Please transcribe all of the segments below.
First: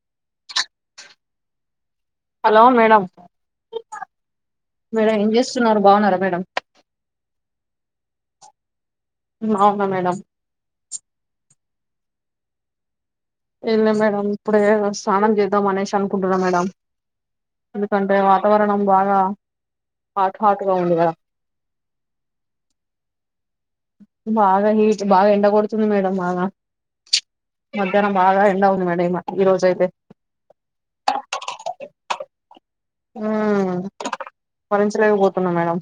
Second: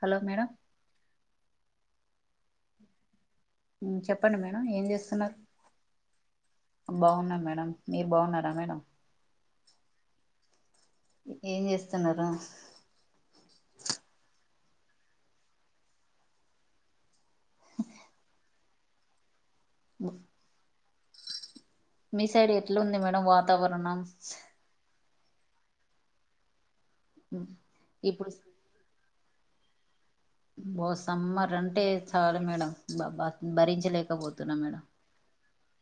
Hello madam hello madam madam ఏం చేస్తున్నారు బాగున్నారా మేడం బాగున్నాం మేడం మీరు బాగున్నారా మేడం బాగున్నా మేడం ఏం చేస్తున్నారు ఏంలే మేడం ఇప్పుడే స్నానం చేద్దాం అనేసి అనుకుంటున్నా మేడం ఎందుకంటే వాతావరణం బాగా హాట్ హాట్ గా ఉంది కదా మీ సైడ్ ఎట్లా ఉంది మేడం వాతావరణం బాగా హీట్ బాగా ఎండ కొడుతుంది మేడం బాగా మధ్యాహ్నం ఇప్పుడు బాగా ఎండ వుంది మేడం ఇ ఈ రోజ అయితే ఓ సమ్మర్ అంటే చాలు మేడం బ బ ఉమ్ భరించలేకపోతున్నాం మేడం భరించలేకపోతున్నా మేడం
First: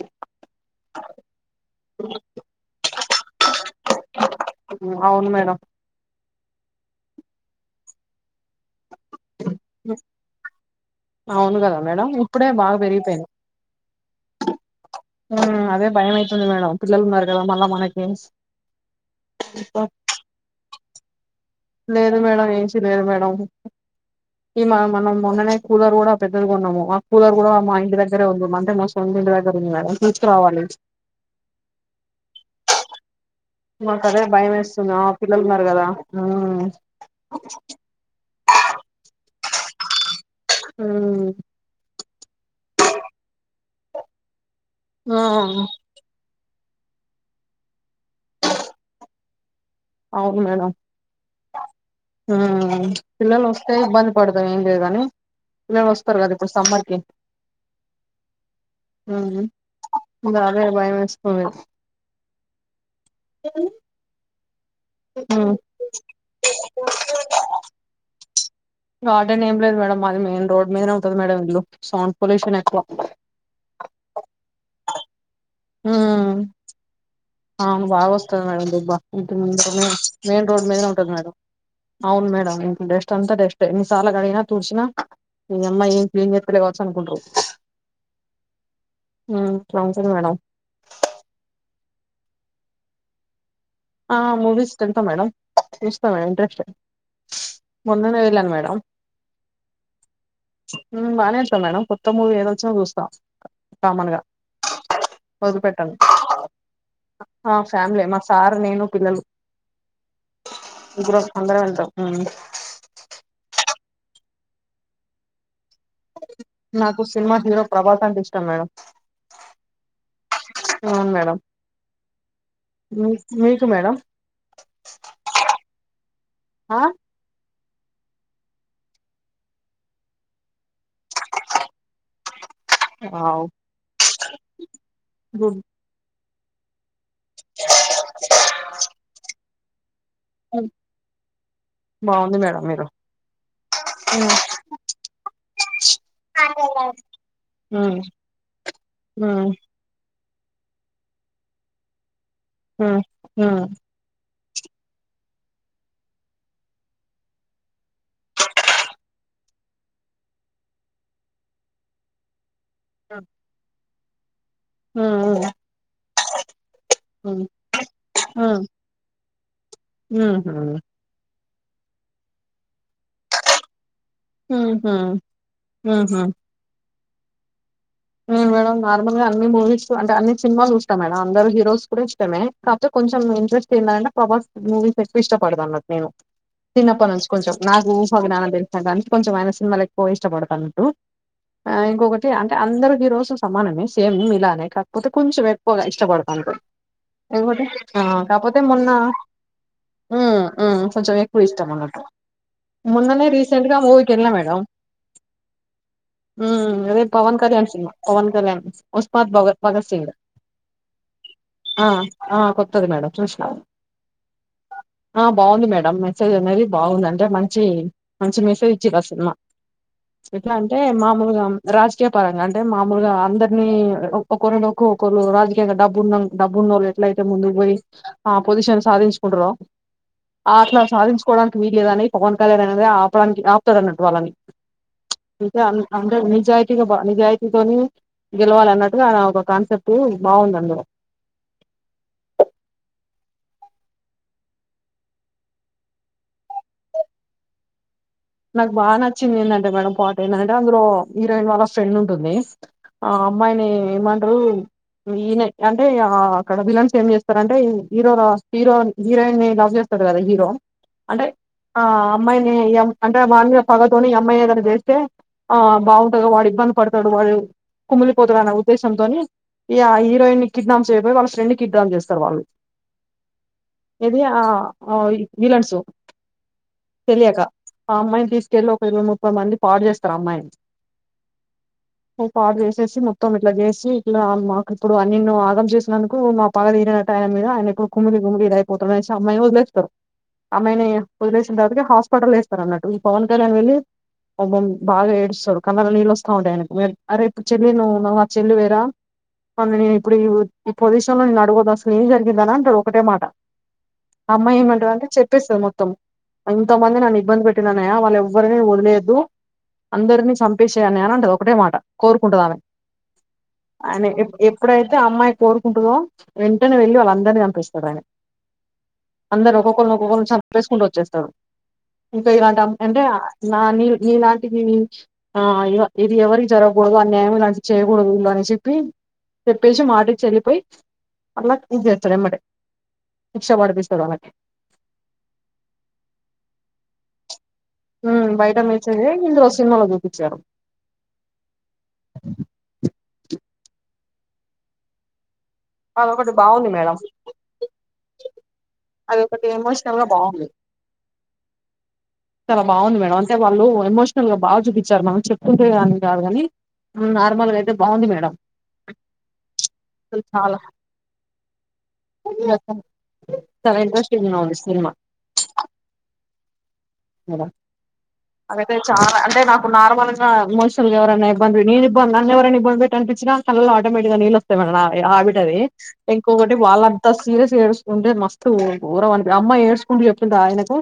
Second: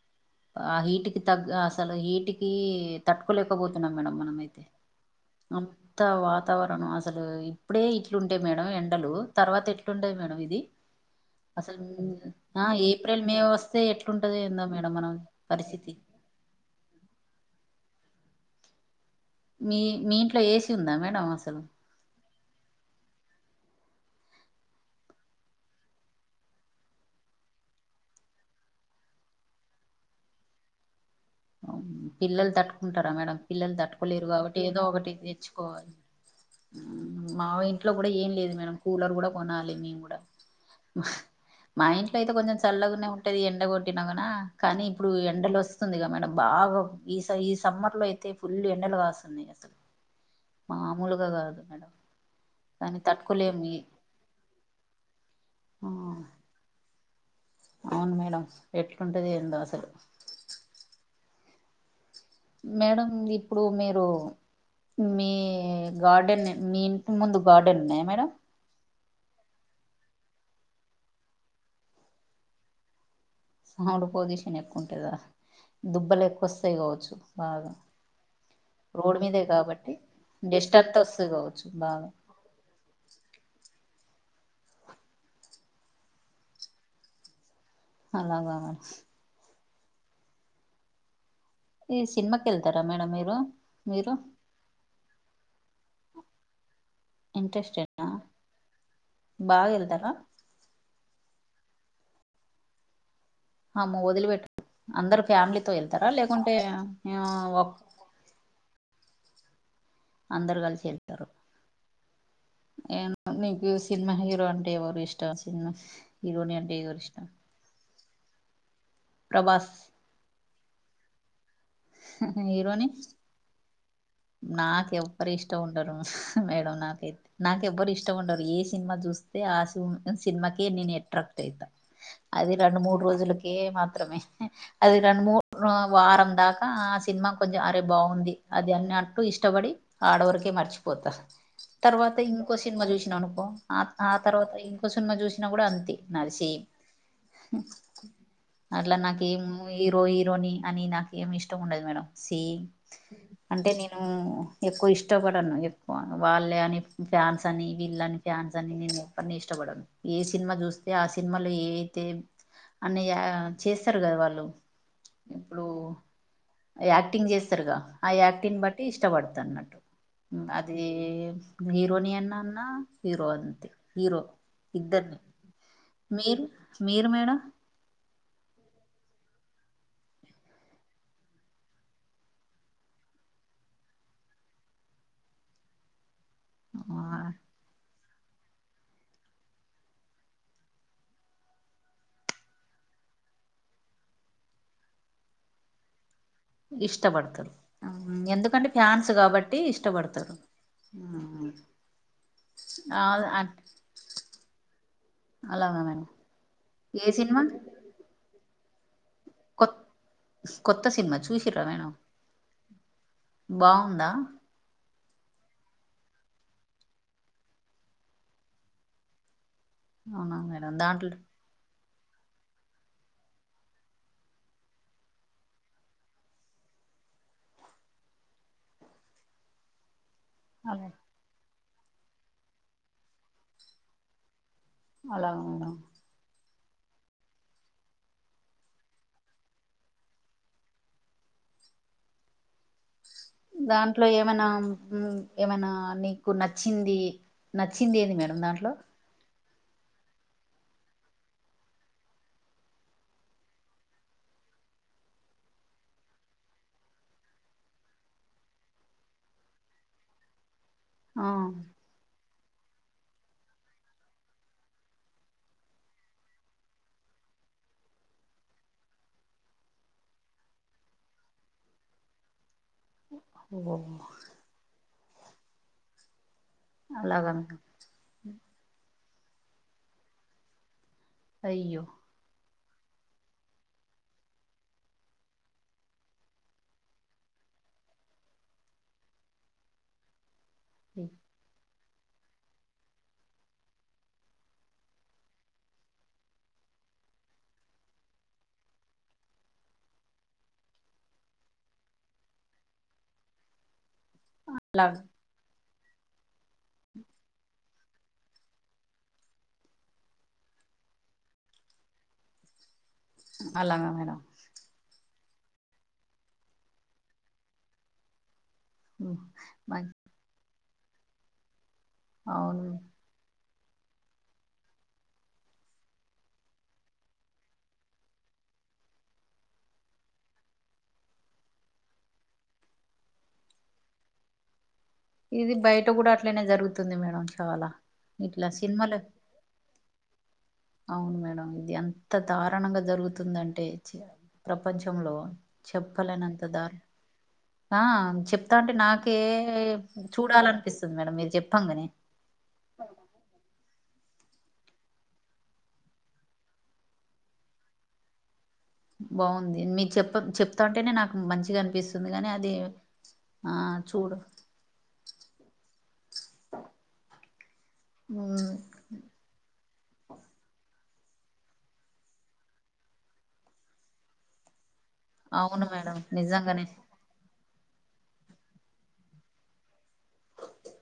ఆ హీట్ కి తగ్గ అసలు హీటికి తట్టుకోలేకపోతున్నాం మేడం మనమైతే ఉమ్, అవును మేడం అంత వాతావరణం అసలు ఇప్పుడే ఇట్లుం డే మేడం ఎండలు తర్వాత ఉమ్, ఎట్లుండేది మేడం ఇది అవును కదా అసలు మేడం ఇప్పుడే ఆ బాగా ఏప్రిల్ పెరిగిపోయింది మే వస్తే ఎట్లుంటదో ఏందో మేడం మనం ఉమ్ అదే పరిస్థితి భయం అయితుంది మేడం పిల్లలు ఉన్నారు కదా మళ్ళా మనకి మీ మీ ఇంట్లో ఏసీ ఉందా మేడం అస్ లేదు మేడం ఏసి లేదు మేడం ఈ మ మనం మొన్ననే కూలర్ కూడా పెద్దది ఉన్నము ఆ కూలర్ కూడా మా ఇంటి దగ్గరే ఉంది అంటే మా సొంతింటి దగ్గ ర ఉంది మేడం తీసుకురావాలి పిల్లలు తట్టుకుంటారా మేడం పిల్లలు మాకు అదే తట్టుకోలేరు భయం కాబట్టి ఏదో వేస్తుంది ఆ ఒకటి పిల్లలు ఉన్నారు కదా తెచ్చుకోవాలి మ్మ్ మా ఇంట్లో కూడా ఏం లేదు మేడం కూలర్ కూడా కొనాలి మేము కూడా మ్మ్ మా ఇ అయితే కొంచెం చల్లగానే ఉంటది ఎండ కొట్టిన గానా కానీ ఇప్పుడు ఆ ఎండలు వస్తుందిగా మేడం బాగా ఈ స ఈ సమ్మర్ లో అయితే ఫుల్ ఎండలు కాస్తున్నాయి అసలు అవును మేడం మామూలుగా కాదు మేడం ఉమ్ కానీ పిల్లలు తట్టుకోలేము వస్తే ఈ- ఇబ్బంది పడతాం ఏం లేదు గని పిల్లలు ఆ, వస్తారు కదా ఇప్పుడు సమ్మర్ కి అవును మేడం ఎట్లుంటది ఉమ్ ఏందో అసలు ఇగ అదే భయం వేస్తోంది మేడం ఇప్పుడు మీరు మీ మ్మ్ గార్డెన్ మీ ఇంటి ముందు గార్డెన్ ఉన్నాయా మేడం గార్డెన్ ఏం లేదు మేడం మాది మెయిన్ రోడ్ మీదనే ఉంటంది మేడం ఇల్లు సౌండ్ పొల్యూషన్ ఎక్కువ ఉంటది కదా దుబ్బలు మ్మ్ ఎక్కువ వస్తాయి కావచ్చు బాగా అవును బాగ వస్తది మేడం దుబ్బా రోడ్ ఇంట్ర మీదే ముందలనె కాబట్టి మెయిన్ రోడ్ డస్ట్ మీదనే అంతా ఉంటది వస్తది మేడం కావచ్చు బాగా అవున్ మేడం ఇంక డస్ట్ అంత డస్టె సాల కడగిన తుడ్చినా ఇగ అమ్మాయి ఏం చెతులే కావచ్చు అనుకుంట్రు అలాగ [unintelligible] మేడం ఈ సినిమకి ఎళ్తార మేడం మీరు మీరు ఆ మూవీస్ కెళ్తా మేడం ఇష్టమే ఇంట్రెస్టె ఇంట్రెస్టేనా మొన్ననే వెళ్లాన్ మేడం బాగా వెళ్తారా ఉమ్ బానే చూస్తా మేడం కొత్త మూవీ ఏదొచ్చిన చూస్తా ఆమో కామన్ గా వదిలిపెట్ అందరు ఫ్యామిలీతో వదిలిపెట్టాను వెళ్తార లేకుంటే ఆ ఫ్యామిలీ మా సార్ నేను పిల్లలు ఇద్దరు అందరం వెళ్తాం ఉమ్ ఏమ్ నీకు సినిమా హీరో అంటే ఎవరు ఇష్టం సినిమా హీరోని అంటే ఎవరు నాకు ఇష్టం సినిమా హీరో ప్రభాస్ అంటె ఇష్టం మేడం ప్రభాస్ అవున్ మేడం మీ మీకు మేడం నాక్ ఎవ్వర్ ఇష్టం ఉండరు మేడం ఆ నాకైతే నాక్ ఎవ్వరు ఇష్టం ఉండరు ఏ సినిమా చూస్తే ఆ సినిమాకే నేను ఎట్రాక్ట్ అయితా అది రెండు మూడు వావ్ రోజులకే మాత్రమే అది రెం మూడు గుడ్ వారం దాకా సినిమా కొంచెం అరే బాగుంది అది అన్నట్టు ఇష్టపడి ఆడవరకే మర్చిపోతా తర్వాత బాగుంది ఇంకో మేడం సినిమా మీరు చూసినా అనుకో ఆ ఉమ్ తర్వాత ఇంకో సినిమా చూసినా కూడ అంతే నాది సమ్ నేను అట్ల నాకేం హీరో హీరో యిని అని నాకేం ఇష్టం ఉండదు మేడం సి హుమ్ హు అంటే నేను ఎక్కువ ఇష్టపడను ఎక్కువ వాళ్ళే అని ఫ్యాన్స్ అని వీళ్ళని ఫ్యాన్స్ అని నేను చె అన్నీ ఇష్టపడను ఏ సినిమా చూస్తే ఆ సినిమాలో ఏవయితే అన్నయ చేస్తారు కదా వాళ్ళు ఇప్పుడు యాక్టింగ్ చేస్తారుగా ఆ యాక్టింగ్ బట్టి ఇష్టపడుతన్నట్టు అది హీరోని అన్నా అన్నా హీరో అంతే హీరో ఇద్దర్ని మీరు మీరు మేడం ఉమ్ మేడం నార్మల్ గా అన్ని మూవీస్ అంటే అన్ని సినిమాలు చూస్తాం మేడం అందరూ హీరోస్ కూడా ఇష్టమే కాకపోతే కొంచెం ఇంట్రెస్ట్ ఎంది అంటే పబాస్ మూవీస్ ఎక్కువ ఇష్టపడదన్నట్టు నేను చిన్నప్ప నుంచి కొంచెం నాకు జ్ఞాన తెిన కొంచెం ఆయన సినిమాలు ఎక్కువ ఇష్టపడుత అట్టు ఇంకొకటి అంటే అందరు ఈ రోజు సమానమే సేమ్ ఇలానే కాకపోతే కొంచెం ఎక్కువగా ఇష్టపడ అ ఇష్టపడతారు ఇంకోటి కాకపోతే ఎందుకంటే మొన్న ఫ్యాన్స్ కాబట్టి ఇష్టపడతారు ఉమ్ మ్కొంచెం ఎక్కువ ఇష్టం అన్నట్టు ఆ మొన్ననే రీసెంట్గా మూవకి వెెళ్ల మేడం అలాగా మేడం అదే ఏ పవన్ సినిమా కళ్యాణ్ సినిమా పవన్ కళ్యాణ్ ఉస్మాద్ భగత్ కొత్ భగత్ సింగ్ కొత్త సినిమా చూసిర్రా అ మేడం ఆ కొత్తది మేడం చూసినా బాగుందా ఆ బాగుంది మేడం మెసేజ్ అనేది బాగుంది అంటే మంచి మంచి మెసేజ్ ఇచ్చిండ్రు ఆ సినిమా అవునా ఎట్లా మేడం అంటే దాంట్లో మామూల్గా రాజకీయ పరంగా అ అంటే మామూలగా అందరినీ ఒక్కొక్కరి ఒక్కొక్కరుు రాజకీయ డబ్బున్న డబ్బు ఉన్నళ్ళు ఎట్ల అయితే ముందు పోయి ఆ పొజిషన్ సాధించు కుంటరో అట్ల అలా సాధించుకోవడానికి వీల్లేదని పవన్ కళ్యాణ్ అనేది ఆపడానికి ఆపుతడ అన్నట్టు వాళ్ళని అలాగా ఇక మేడం అం అందరు నిజాయితేగా నిజాయి తోని గెలవాలన్నట్టుగా ఆ ఒక కాన్సెప్ట్ బాగుంది అందులో [inaudible] దాంట్లో ఏమనా ఏమైనా నీకు నచ్చింది నచ్చి నాకు బాగా నచ్చింది ఏంటంటే మేడం పాట ఏంటంటే అందులో హీరోయిన్ వాళ్ళ ఫ్రెండ్ ఉంటుంది ఆ అమ్మాయిని ఏమంట్రు ఈనే అంటే అక్కడ విలన్స్ ఏం చేస్తార అంటే హీరో హీరో హీరోయిన్ ని లవ్ చేస్తా తథ కదా హీరో అంటే ఆ ఆ అమ్మాయిని ఎ అంటే వాన్ని మీద పగతోని ఈ అమ్మాయిని ఏదైనా చేస్తే ఆ బాగుంటది వాడు ఇబ్బంది పడతాడు వాడు కుమిలిపోతాదని ఉద్దేశంతోని ఈ ఆ హీరోయిన్ ని కిడ్నాప్ చేయబోయి వాళ్ళ ఫ్రెండ్ ని కిడ్నాప్ చేస్తారు వాడు ఓ ఆ ఈ విలన్స్ అలాగా తెలియక ఆ అమ్మాయిని తీసుకెళ్లి ఒక ఇరవై ముప్పై మంది పాడు చేస్తారు అమ్మాయిని అయ్యో చేసి మొత్తం ఇట్లా చేసి ఇట్లా మాకు ఇప్పుడు నిన్ను ఆగం చేసినందుకు మా పగ తీరినట్టు అయింది ఆయన కుమిలి కుమిలి ఇది అయిపోతాడు అనేసి అమ్మాయిని వదిలేస్తారు అమ్మాయిని వదిలేసిన తవాత హాస్పిటల్ అన్నట్టు ఈ పవన్ కళ్యాణ్ వెళ్ళి బ బాగా ఏడుస్తాడు కళ్ళలో నీళ్ళు వస్తా ఉంటయి ఆయనకు అరే చెల్లి నువ్వు చెల్లి వేరా అ నేను ఇప్పుడు ఈ ఈ పొజిషన్ లో నేను అడుగను అసలు ఏం జరిగింద అని అంటారు ఒకటే మాట అమ్మాయి అలా ఏమంటాది అంటే చెప్పేస్తాది మొత్తం అంతమంది నన్ను ఇబ్బంది పెట్టిండ్రు అన్నయ్య వాళ్ళు ఎవ్వరినా వదిలేయద్దు అందరినీ చంపేసేయ్ అన్నయ్య అని అంటది ఒకటే మాట కోరుకుంటది ఆమె అలాగా అని మేడం ఎ ఎప్పుడైతే అమ్మాయి కోరుకుంటదో వెంటనే వెళ్ళి వాళ్ళందరినీ చంపేస్తారు ఆయన మ్, అందరు ఒక్కొక్కరిని మం- ఒక్కొక్కరిని సంపేసుకుంటూ వచ్చేస్తారు ఇంకా ఇలాంటి అవును అంటే నా నీ నీలాంటి నీ ఆ ఇది ఎవరికి జరగకూడదు ఆ అన్యాయం ఇలాంటి చేయకూడదు ఇలానీ చెప్పి చెప్పేసి మాట ఇచ్చి వెళ్ళి మళ్ళ ఇది చేస్తాడు అనమాట శిక్ష పడిపిస్తాడు వాళ్ళకి ఇది బయట కూడా అట్లనే జరుగుతుంది మేడం చాలా ఊ ఇట్లా బయట సినిమాలు మీల్చదే ఇందలో సినిమాలో చూపి అవును మేడం ఇది అంత దారుణంగా జరుగుతుందంటే చీ ప్రపంచంలో అదొకటి చెప్పలేనంత బాగుంది దారు మేడం ఆ చెప్తాంటే నాకే అదొకటి ఎమోషనల్ గా బాగుంది చూడాలనిపిస్తుంది మేడం మీరు చెప్పంగానే చాలా బాగుంది మేడం అంటే వాళ్ళు ఎమోషనల్ గా బాగా చూపించారు మనం చెప్పుతుంటే కాదు కాని నార్మల్ గా అయితే బాగుంది మేడం బాగుంది మీ చెప్ప అసలు చెప్ చాలా అంటేనే నాకు మంచిగా అనిపిస్తుంది గానీ అది ఆ చాలా చూడు ఇంట్రెస్టింగ్ గా ఉంది సినిమా మేడం ఉమ్, అదైతే చాలా అంటే నాకు నార్మల్గా ఎమోషా ఎవరన్న ఇబ్బంది నేను ఇబ్బంది నన్ను ఎవరైనా ఇబ్బంది పెట్టీ అనిపించిన కళల్లో ఆటోమెటిగ్గా నీళ్ళు వస్తాయి ఆవిడది అవును మేడం ఇంకొకటి నిజంగానే వాళ్ళంతా సీరియస్ ఏడ్చుకుంటే మస్తు ఊరం అనిపి అమ్మాయి ఏడ్చుకుంటూ చెప్పింది ఆయనకు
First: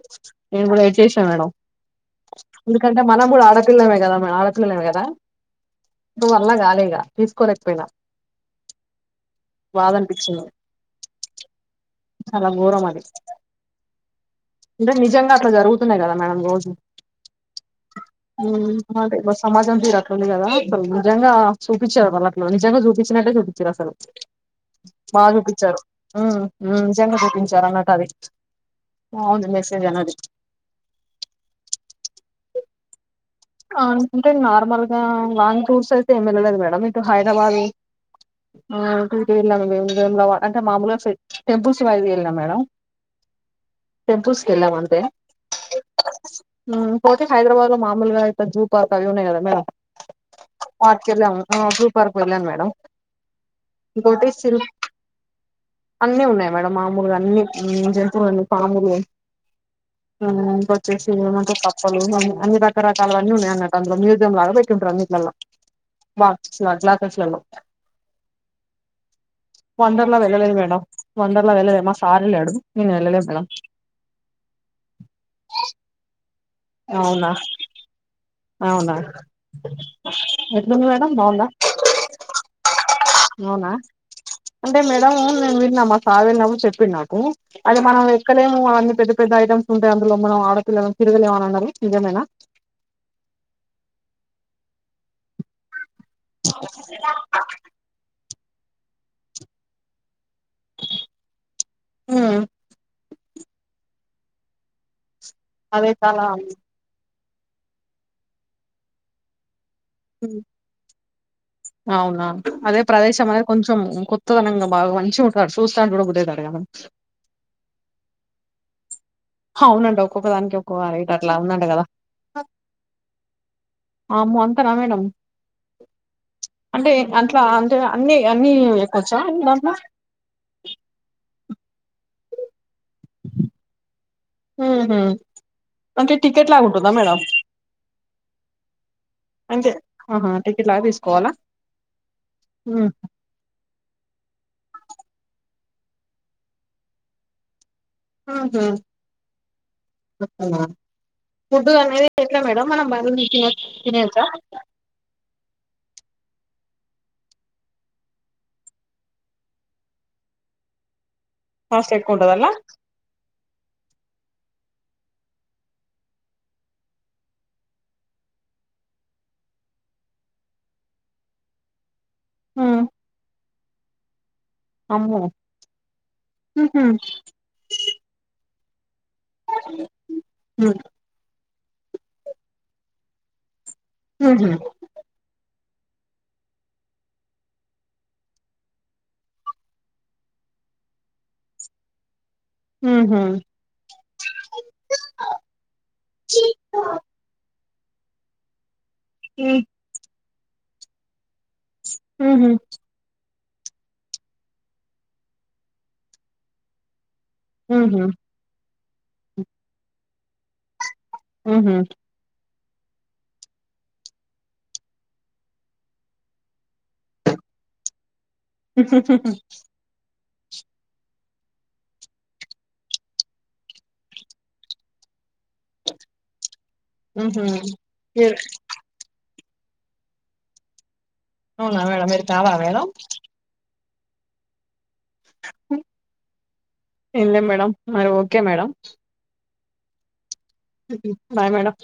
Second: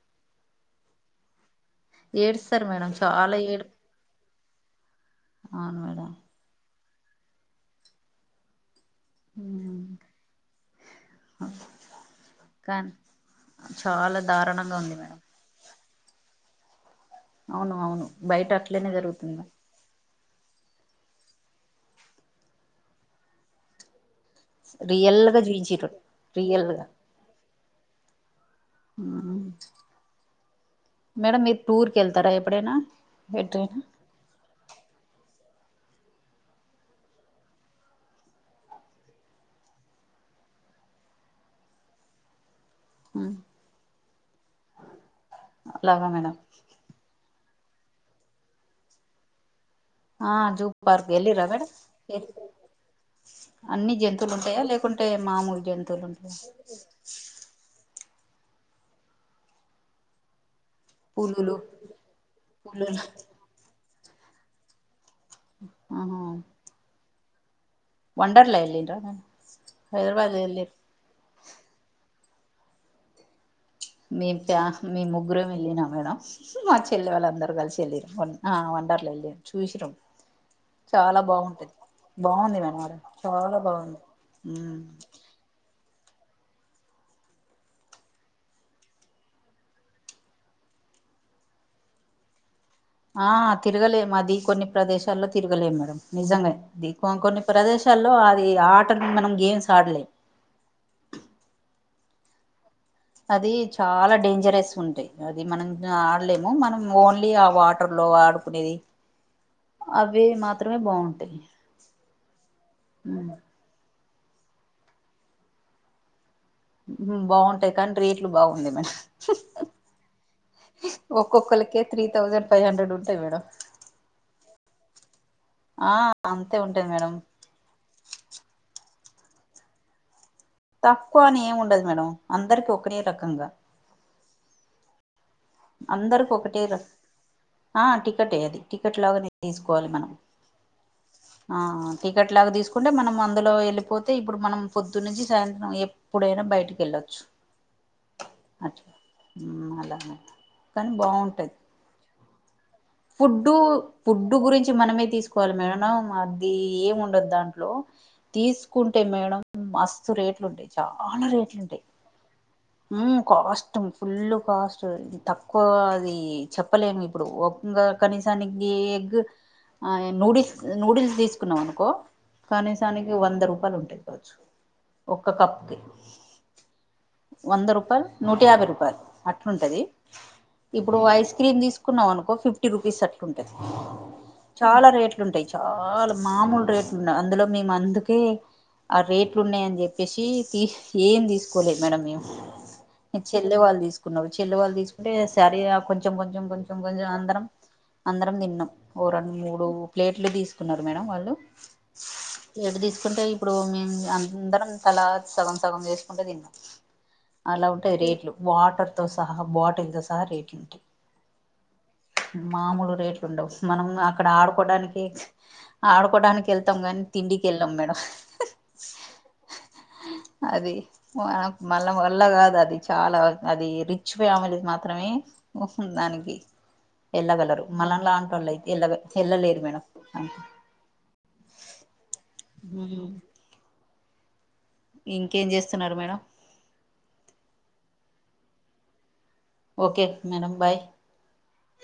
నేను కూడా ఏడ్చేశాను మేడం ఏడుస్తారు మేడం ఎందుకంటే మనం చాలా కూడా ఏడు ఆడపిల్లమే కదా మ ఆడపిల్లేలమే కదా అవును మేడం నా వల్ల కాలే ఇగ తీసుకోలేకపోయినా ఉమ్, బాధ అనిపించింది చాలా ఘోరం కానీ అది చాలా దారుణంగా అంటే ఉంది మేడం నిజంగా అట్లా జరుగుతు తున్నాయి కదా మేడం రోజు అవును అవును బయట అట్లనే ఊ జరుగుతుంది సమాజం తిరు ఉంది కదా దాల్ నిజంగా చూపించారు వాళ్ళ అట్లు నిజంగా చూపించినట్టే చూపించారు అసలు రియల్ బాగా గా చూపించారు చూయించిరు రియల్ ఉ నిజంగా చూపించారు అన్నట్టు అది ఉ బాగుంది మెసేజ్ అనేది మేడం మీరు టూర్ కి వెళ్తారా ఎప్పుడైనా ఎటైనా అంటే నార్మల్ గా లాంగ్ టూర్స్ అయితే ఏమి వెళ్ళలేదు మేడం ఇటు హైదరాబాదు ఆ [unintelligible] మేము వేములవాడ అంటే మామూలుగా టెంపుల్స్ బయలుదేరినం మేడం టెంపుల్స్ కెళ్ళం అంతే అలాగా మేడం ఉ హైదరాబా లో మామలుగా జూ పార్క్ అవి ఉన్నాయి కదా మేడం ఆ జూ పార్క్ వెళ్ళాం వెళ్ళిరా ఆ జూ పార్క్ వెళ్ళాను మేడం అన్ని ఇంకోటి జంతువులు ఉంటాయా సిల్ప్ లేకుంటే మామూలు జంతువులు అన్ని ఉంటాయా ఉన్నాయి మేడం మామూలుగా అన్ని హ్మ్ జ తురొండు పామురిఎ మ్మ్ ఇంకోచ్చెసి ఏమంటే పులులు కప్పలు మళ్ళీ అన్ని రకర పులులు కాలవన్నీ ఉన్నాయి అన్నట్టు అందులో మ్యూజియం లాగా పెట్టింటారు అన్నిట్లలో ఆహా బాక్స్ల్ గ్లాసెస్లలో వండర్లా వెళ్ళిండ్రా మేడం వండర్లా హైదరాబాద్ వెళ్ళలేదు వెళ్ళిరు మేడం వండర్లా వెళ్ళలే మా సార్ ఏళ్ళాడు నేను ఎళ్లలేదు మేడం మే ఫ్యా మేమ్ ముగ్గురమే వెళ్ళిన మేడం మా చెల్లి వాళ్ళ అవునా అందరూ కలిసి ఎళ్ళిర్రు మొన్న ఆ అవునా వండర్లా ఎళ్ళి చూసిరు ఎట్లుంది మేడం చాలా బాగుందా బాగుంటది బాగుంది మేడం అడ చాలా అవునా బాగుంది అంటే మేడం నేను విన్నా మా ఫాదర్ నాకు చెప్పిండు నాకు అది మనం ఎక్కలేము అవన్నీ పెద్ద పెద్ద ఐటమ్స్ ఉంటాయి అందులో మనం ఆడపిల్ల తిరుగలేవని అన్నారు నిజమేనా ఆ తిరగలేము అది కొన్ని ప్రదేశాల్లో తిరగలేము మేడం నిజంగే ఇది కొ కొన్ని ప్రదేశాల్లో అది ఆట మనం గేమ్స్ ఆడ్లే మ్మ్ అది చాలా డేంజరస్ ఉంటాయి అది మనం అదే చాలా ఆడ్లేము మనం ఓన్ లి ఆ వాటర్లో ఆడుకునేది అవి మాత్రమే బాగుంటాయి అవునా అదే ప్రదేశం అనేది కొంచెం కొత్తదనంగా బాగా మంచిగా ఉంటడు సుస్తాంటే సుడాబుద్ధేయితాం మ్మ్ బాగుంటాయి కానీ రేట్లు బాగుంది మ అవునండి ఒక్కొక్కదానికి ఒక్కోక రైట్ అట్లా ఉందంట ఒక్కొక్కరికే కదా త్రీ థౌజండ్ ఫైవ్ హండ్రెడ్ ఉంటాయి మేడం ఆమో అంతనా మేడం ఆ అంతే ఉంటాయి అంటే మేడం అట్లా అంటే అన్ని అన్ని ఎక్కోచ్చా దాంట్లో తక్కువ అని ఏం ఉండదు మేడం అందరికి ఒకనేే రకంగా ఉహు అంటే అందరికి ఒకటే టికెట్లాగా ఉంటుందా మేడం ఆ టికెటే అది టికెట్ లాగానే అంతే తీసుకోవాలి మనం ఆహా టికెట్ లాగా తీసుకోవాలా ఆ ఆ టికెట్ లాగా తీసుకుంటే హ్మ్. మనం అందులో ఎళ్ళిపోతే ఇప్పుడు మనం పొద్దునుంచి సాయంత్రం ఎప్పుడైనా బయటకి ఎళ్ళొచ్చు ఉహు అట్ల హ్మ్ అలానైతా అట్లనా. ఫుడ్ అనేది ఎట్లా మేడం మనం బయట నుంచి తిన ఫుడ్డు తినేయొచ్చా ఫుడ్డు గురించి మనమే తీసుకోవాలి మేడం అది ఏం ఉండదు దాంట్లో తీసుకుంటే మేడం మస్తు రేట్లుంటాయ్ చాలా రేట్లు ఉంటాయి కాస్ట్ ఎక్కువుంటదాంట్ల మ్మ్ కాస్ట్ ఫుల్ కాస్ట్ తక్కువ అది చెప్పలేము ఇప్పుడు ఇంగ కనీసానికి ఎగ్ ఆ నూడిల్స్ నూడిల్స్ తీసుకున్నాం అనుకో హ్మ్. కనీసానికి వంద రూపాయలు ఉంటాయి కావచ్చు అమ్మో ఒక్క కప్పుకి ఉహు వంద రూపాయలు నూట యాభై రూపాయలు అట్లుంటది హ్మ్. ఇప్పుడు ఐస్ క్రీమ్ తీసుకున్నవానుకో ఫిఫ్టీ రుపీస్ అట్లుంటాది ఉహు చాలా రేట్లు ఉంటాయి చాలా మామూలు రేట్లు ఉన్న అందులో మేము అందుకే ఆ రేట్లు ఉన్నాయని చెప్పేసి తి ఏం తీసుకోలేదు మేడం మేము మ్మ్ చెల్లె వాళ్ళు తీసుకున్నారు చెల్లె వాళ్ళు తీసుకుంటే సరే కొంచెం కొంచెం కొంచెం కొంచెం అందరం అందరం తిన్నాం ఓ రెండు మూడు ప్లేట్లు తీసుకున్నారు మేడం వాళ్ళు ఉహు ఎడ తీసుకుంటాయి ఇప్పుడు మేము అందరం తలాకి సగం సగం చేసుకుంటు తిన్నాం అలా ఉంటాయి ఉహు రేట్లు వాటర్ తో సహా బాటిల్ తో సహా రేట్ మ్మ్ హ్మ్ మామూలు రేట్లు ఉండవు మనం అక్కడ ఆడుకోడానికి ఆడుకోడానికి ఎళ్తాం కాని తిండి కేల్లం మేడం మ్మ్హ్ మ్మ్హ్ మ్మ్హ్ అది వన మళ్ళా వల్ల కాదు అది చాలా అది రిచ్ ఫ్యామిలీ మాత్రమే దానికి వెళ్ళగలరు మనం లా ఉంట మీరు వాళ్ళు అయితే వెళ్ళ ఎల్ళలేరు [inaudible] అవునా మేడం మీరుతావా మేడం ఇంకేం చేస్తున్నారు మేడం ఎం లేమేడం మరి okay madam okay madam bye bye madam